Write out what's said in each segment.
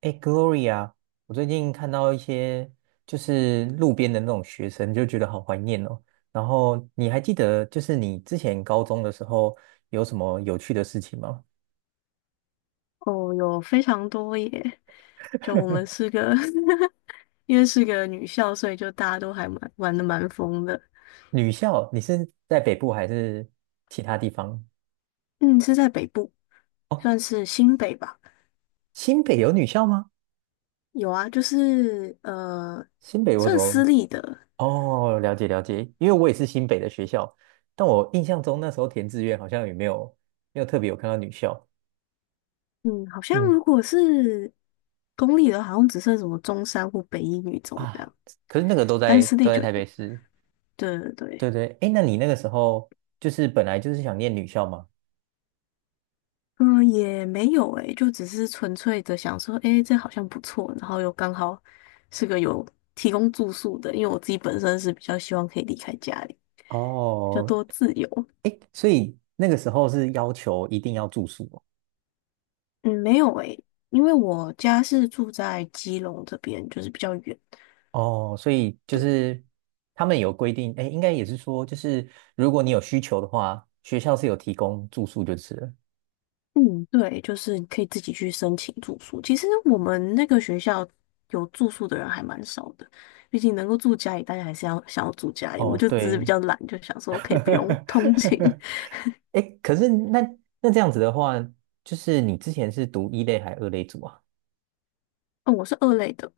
哎，Gloria，我最近看到一些就是路边的那种学生，就觉得好怀念哦。然后你还记得就是你之前高中的时候有什么有趣的事情吗？哦，有非常多耶！就我们是个 因为是个女校，所以就大家都还蛮玩的蛮疯的。女校，你是在北部还是其他地方？嗯，是在北部，算哦，是新北吧。新北有女校吗？有啊，就是新北我怎算私么？立的。哦，了解了解，因为我也是新北的学校，但我印象中那时候填志愿好像也没有特别有看到女校。嗯，好像嗯如果是公立的，好像只剩什么中山或北一女中这啊，样，可是那个都但在私都立在就台北有。市。对对对对。对，哎，那你那个时候就是本来就是想念女校吗？嗯，也没有诶，就只是纯粹的想说，诶，这好像不错，然后又刚好是个有提供住宿的，因为我自己本身是比较希望可以离开家里，比较哦，多自由。哎，所以那个时候是要求一定要住宿。嗯，没有诶，因为我家是住在基隆这边，就是比较远。哦，哦，所以就对，是他们有规定，哎，应该也是说，就是如果你有需求的话，学校是有提供住宿就是了。嗯，对，就是你可以自己去申请住宿。其实我们那个学校有住宿的人还蛮少的，毕竟能够住家里，大家还是要想要住家里。我哦，就只是比对，较懒，就想说可以不用通勤。哎可是那这样子的话，就是你之前是读一类还二类组啊？嗯，我是二类的。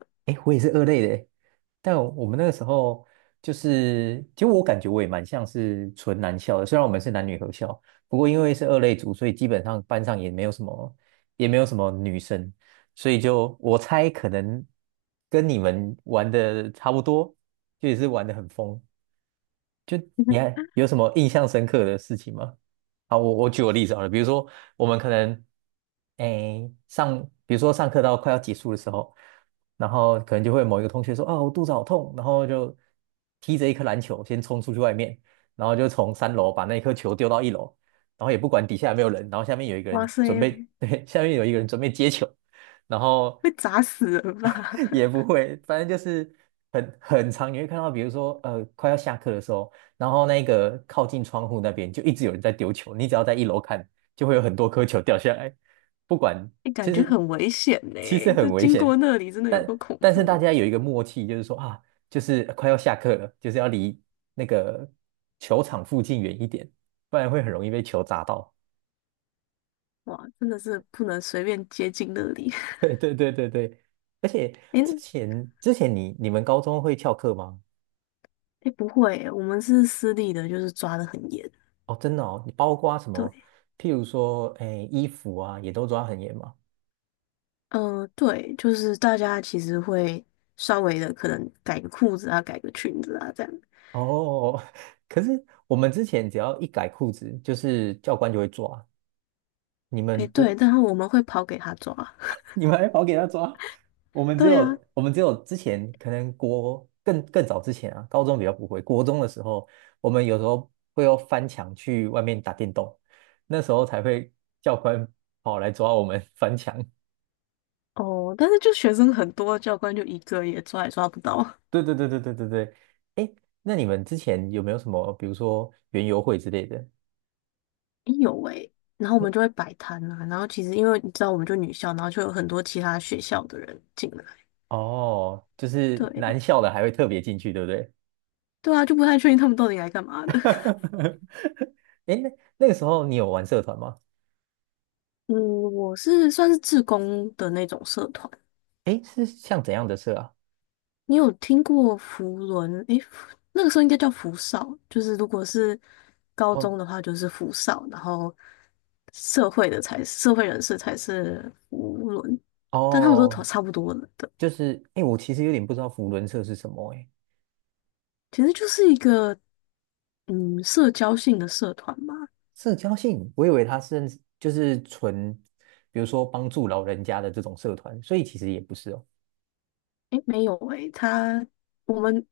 但我们那个时候就是，其实我感觉我也蛮像是纯男校的，虽然我们是男女合校，不过因为是二类组，所以基本上班上也没有什么女生，所以就我猜可能跟你们玩的差不多，就也是玩的很疯。你 看有什么印象深刻的事情吗？啊，我举个例子好了，比如说我们可能，比如说上课到快要结束的时候，然后可能就会某一个同学说啊，我肚子好痛，然后就踢着一颗篮球先冲出去外面，然后就从三楼把那颗球丢到一楼，然后也不管底下有没有人，然后下面有一个哇人准备，塞，对，下面有一个人准备接球，然后 会砸死人吧？也 不会，反正就是很长，你会看到，比如说快要下课的时候，然后那个靠近窗户那边就一直有人在丢球，你只要在一楼看，就会有很多颗球掉下来，不管，哎，感其觉实很危险呢。其实这很危经过险，那里真的有个但恐但是怖大的。家有一个默契，就是说啊，就是快要下课了，就是要离那个球场附近远一点，不然会很容易被球砸到。哇，真的是不能随便接近那里。对对对对对，而且 哎之前你们高中会翘课吗？哎，不会耶，我们是私立的，就是抓得很严。哦，真的哦，你包括什么？对，譬如说，哎，衣服啊，也都抓很严嘛。嗯、对，就是大家其实会稍微的可能改个裤子啊，改个裙子啊，这样。哦，可是我们之前只要一改裤子，就是教官就会抓。你哎，们对，不，然后我们会跑给他抓。你们还跑给他抓？我 们只对啊。有，我们只有之前可能更早之前啊，高中比较不会，国中的时候，我们有时候会要翻墙去外面打电动，那时候才会教官跑来抓我们 翻墙。哦，但是就学生很多，教官就一个也抓也抓不到。对对对对对对对，哎，那你们之前有没有什么，比如说园游会之类的？哎有诶、然后我那们就会摆摊啊，然后其实因为你知道，我们就女校，然后就有很多其他学校的人进来。哦，就是男对，校的还会特别进去，对不对？对啊，就不太确定他们到底来干嘛的。哎那那个时候你有玩社团吗？嗯，我是算是志工的那种社团。哎，是像怎样的社啊？你有听过福伦？诶、那个时候应该叫福少，就是如果是高哦中的话就是福少，然后社会人士才是福伦，但他们都哦，差不多的。对，就是哎，诶我其实有点不知道扶轮社是什么哎，其实就是一个社交性的社团吧。社交性，我以为它是就是纯，比如说帮助老人家的这种社团，所以其实也不是哦。诶，没有诶，我们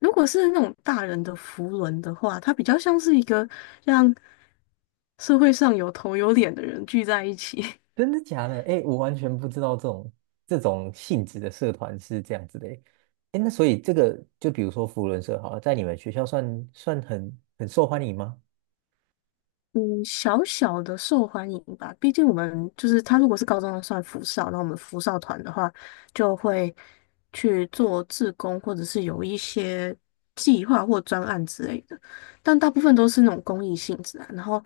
如果是那种大人的扶轮的话，它比较像是一个让社会上有头有脸的人聚在一起，真的假的？哎，我完全不知道这种性质的社团是这样子的诶。哎，那所以这个就比如说福伦社好了，在你们学校算很受欢迎吗？嗯，小小的受欢迎吧。毕竟我们就是他，如果是高中的算福少，那我们福少团的话，就会去做志工，或者是有一些计划或专案之类的。但大部分都是那种公益性质啊。然后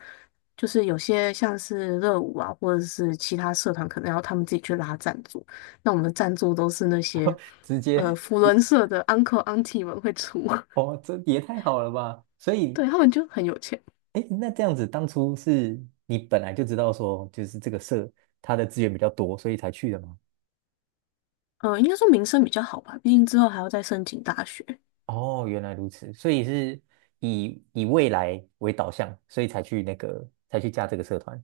就是有些像是热舞啊，或者是其他社团，可能要他们自己去拉赞助。那我们的赞助都是那些 直接福也伦社的 uncle auntie 们会出，哦，这也太好了吧！所 对，以他们就很有钱。哎，那这样子当初是你本来就知道说，就是这个社它的资源比较多，所以才去的吗？嗯，应该说民生比较好吧，毕竟之后还要再申请大学。哦，原来如此，所以是以未来为导向，所以才去加这个社团。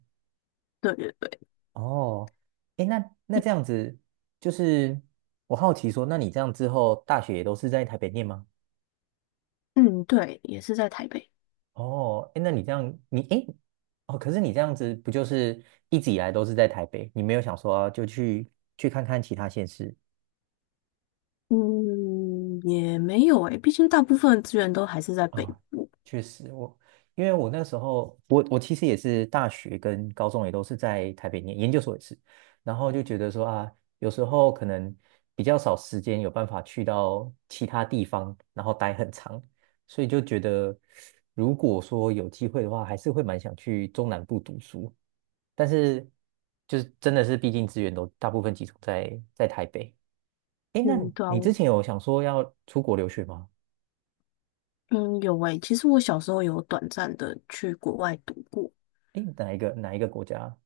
对对对。哦，哎，那那诶这样子，就是我好奇说，那你这样之后大学也都是在台北念吗？嗯，对，也是在台北。哦，哎，那你这样，哎，诶哦，可是你这样子不就是一直以来都是在台北，你没有想说就去看看其他县市？嗯，也没有诶，毕竟大部分的资源都还是在北啊，部。确实我，因为我那时候，我其实也是大学跟高中也都是在台北念，研究所也是，然后就觉得说啊，有时候可能比较少时间有办法去到其他地方，然后待很长，所以就觉得如果说有机会的话，还是会蛮想去中南部读书，但是就是真的是，毕竟资源都大部分集中在台北。诶，那嗯，对啊，你之我前有想说要出国留学吗？嗯有诶，其实我小时候有短暂的去国外读过。诶，哪一个国家？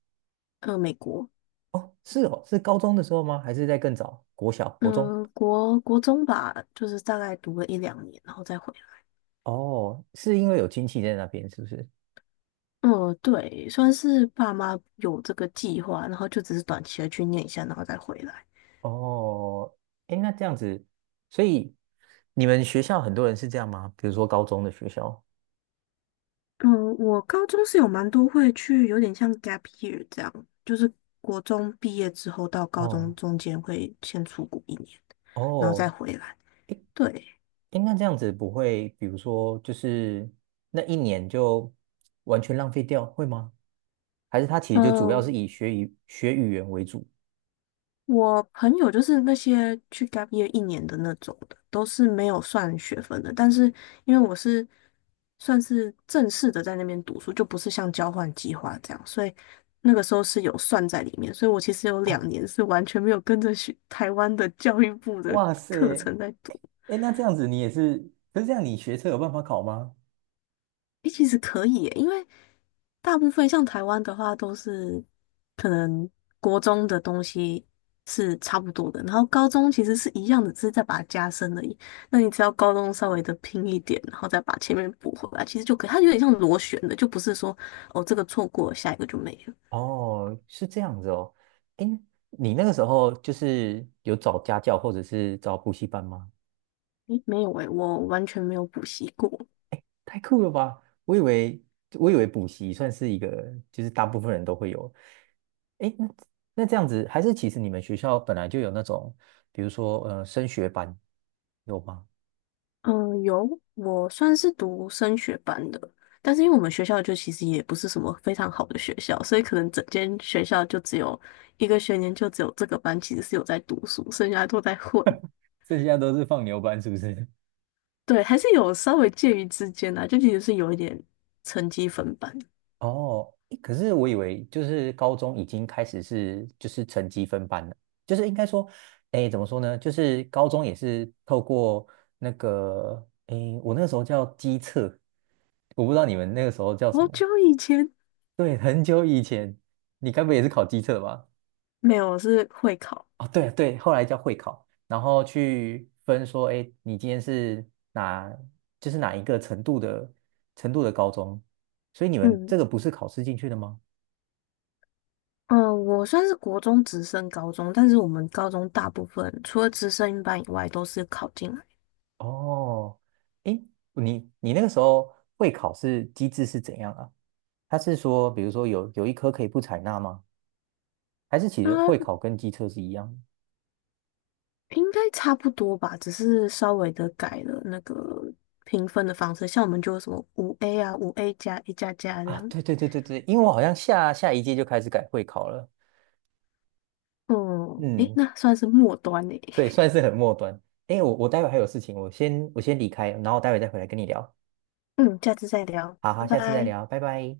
美国。哦，是哦，是高中的时候吗？还是在更早？国小、国中？嗯、国中吧，就是大概读了一两年，然后再回来。哦，是因为有亲戚在那边，是不是？嗯，对，算是爸妈有这个计划，然后就只是短期的去念一下，然后再回来。哦，哎，那这样子，所以你们学校很多人是这样吗？比如说高中的学校？嗯，我高中是有蛮多会去，有点像 gap year 这样，就是国中毕业之后到高中哦中间会先出国一年，然后再哦，回来。对，哎，那这样子不会，比如说就是那一年就完全浪费掉，会吗？还是他其实就主要呃是以学语言为主？我朋友就是那些去 gap year 一年的那种的，都是没有算学分的。但是因为我是算是正式的在那边读书，就不是像交换计划这样，所以那个时候是有算在里面。所以我其实有哦，两年是完全没有跟着学台湾的教育部的哇塞，课程在读。哎，那这样子你也是，可是这样你学测有办法考吗？诶，其实可以耶，因为大部分像台湾的话，都是可能国中的东西是差不多的，然后高中其实是一样的，只是再把它加深而已。那你只要高中稍微的拼一点，然后再把前面补回来，其实就可以。它有点像螺旋的，就不是说哦这个错过了下一个就没了。哦，是这样子哦。哎，你那个时候就是有找家教或者是找补习班吗？诶，没有诶，我完全没有补习过。太酷了吧！我以为补习算是一个，就是大部分人都会有。哎，那这样子，还是其实你们学校本来就有那种，比如说升学班，有吗？嗯，有，我算是读升学班的，但是因为我们学校就其实也不是什么非常好的学校，所以可能整间学校就只有一个学年就只有这个班其实是有在读书，剩下都在混。剩下都是放牛班，是不是？对，还是有稍微介于之间的就其实是有一点成绩分班。哦，诶可是我以为就是高中已经开始是就是成绩分班了，就是应该说，哎，怎么说呢？就是高中也是透过那个，哎，我那个时候叫机测，我不知道你们那个时候叫什好么。久以前对，很久以前，你该不会也是考机测吧？没有，我是会考。哦，对对，后来叫会考，然后去分说，哎，你今天是哪，就是哪一个程度的高中，所以你们嗯这个不是考试进去的吗？嗯，我算是国中直升高中，但是我们高中大部分除了直升班以外都是考进来。哦，诶，你那个时候会考是机制是怎样啊？他是说，比如说有一科可以不采纳吗？还是其实啊。会考跟机测是一样的应该差不多吧，只是稍微的改了那个评分的方式，像我们就有什么五 A 啊、5A+、A++这啊？样。对对对对对，因为我好像下下一届就开始改会考了。嗯，诶，嗯，那算是末端诶。对，算是很末端。诶，我待会还有事情，我先离开，然后待会再回来跟你聊。嗯，下次再聊，好好，拜下次再拜。聊，拜拜。